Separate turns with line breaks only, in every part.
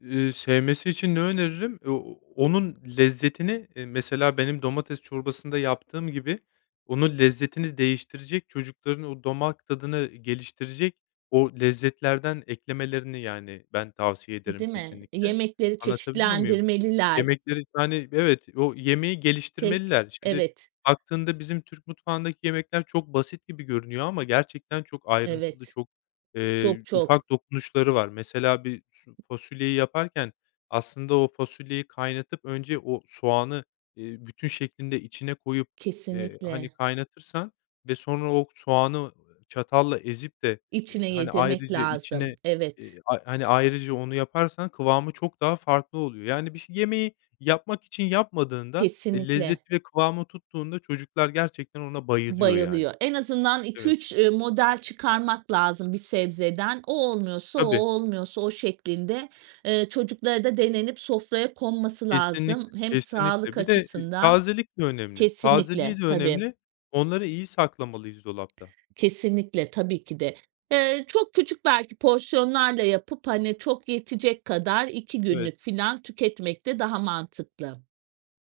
Eee, sevmesi için ne öneririm? E o onun lezzetini eee, mesela, benim domates çorbasında yaptığım gibi, onun lezzetini değiştirecek, çocukların o damak tadını geliştirecek o lezzetlerden eklemelerini, yani, ben tavsiye ederim
Değil mi?
kesinlikle.
Yemekleri
Anlatabiliyor muyum?
çeşitlendirmeliler.
Yemekleri, yani Evet, o yemeği
Tek
geliştirmeliler. Şimdi,
Evet.
baktığında bizim Türk mutfağındaki yemekler çok basit gibi görünüyor ama gerçekten çok ayrıntılı,
Evet.
çok, eee,
Çok çok.
ufak dokunuşları var. Mesela, bir su fasulyeyi yaparken aslında o fasulyeyi kaynatıp önce o soğanı, eee, bütün şeklinde içine koyup, eee, hani,
Kesinlikle.
kaynatırsan ve sonra o soğanı çatalla ezip de, eee,
İçine
hani,
yedirmek
ayrıca
lazım,
içine, eee,
evet.
ay hani, ayrıca onu yaparsan kıvamı çok daha farklı oluyor. Yani bir ş yemeği yapmak için yapmadığında, eee,
Kesinlikle.
lezzeti ve kıvamı tuttuğunda çocuklar gerçekten ona bayılıyor, yani.
Bayılıyor. En azından iki
Evet.
üç, ııı, model çıkarmak lazım bir sebzeden. O olmuyorsa o, o
Tabii.
olmuyorsa o şeklinde, eee, çocuklara da denenip sofraya konması lazım
Kesinlikle,
hem
kesinlikle.
sağlık
Bir de, eee,
açısından
tazelik de önemli.
Kesinlikle,
Tazeliği de
tabii.
önemli. Onları iyi saklamalıyız dolapta.
Kesinlikle, tabii ki de. Eee, çok küçük belki porsiyonlarla yapıp, hani, çok yetecek kadar, 2
Evet.
günlük filan tüketmek de daha mantıklı.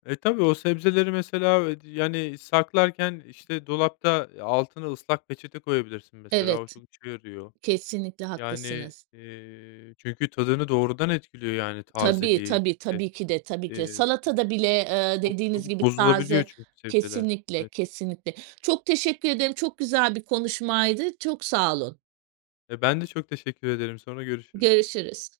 E, tabii, o sebzeleri, mesela, eee, d yani, saklarken, işte, dolapta, eee, altına ıslak peçete koyabilirsin mesela, o
Evet.
çok işe yarıyor.
Kesinlikle
Yani,
haklısınız.
eee, çünkü tadını doğrudan etkiliyor yani
Tabii,
tazeliği
tabii,
e
tabii ki de, tabii ki de.
eee,
Salatada bile, ııı,
çok
dediğiniz
çabuk
gibi,
bozulabiliyor
taze
çünkü sebzeler.
Kesinlikle,
Evet.
kesinlikle. Çok teşekkür ederim, çok güzel bir konuşmaydı, çok sağ olun.
Eee, ben de çok teşekkür ederim, sonra görüşürüz.
Görüşürüz.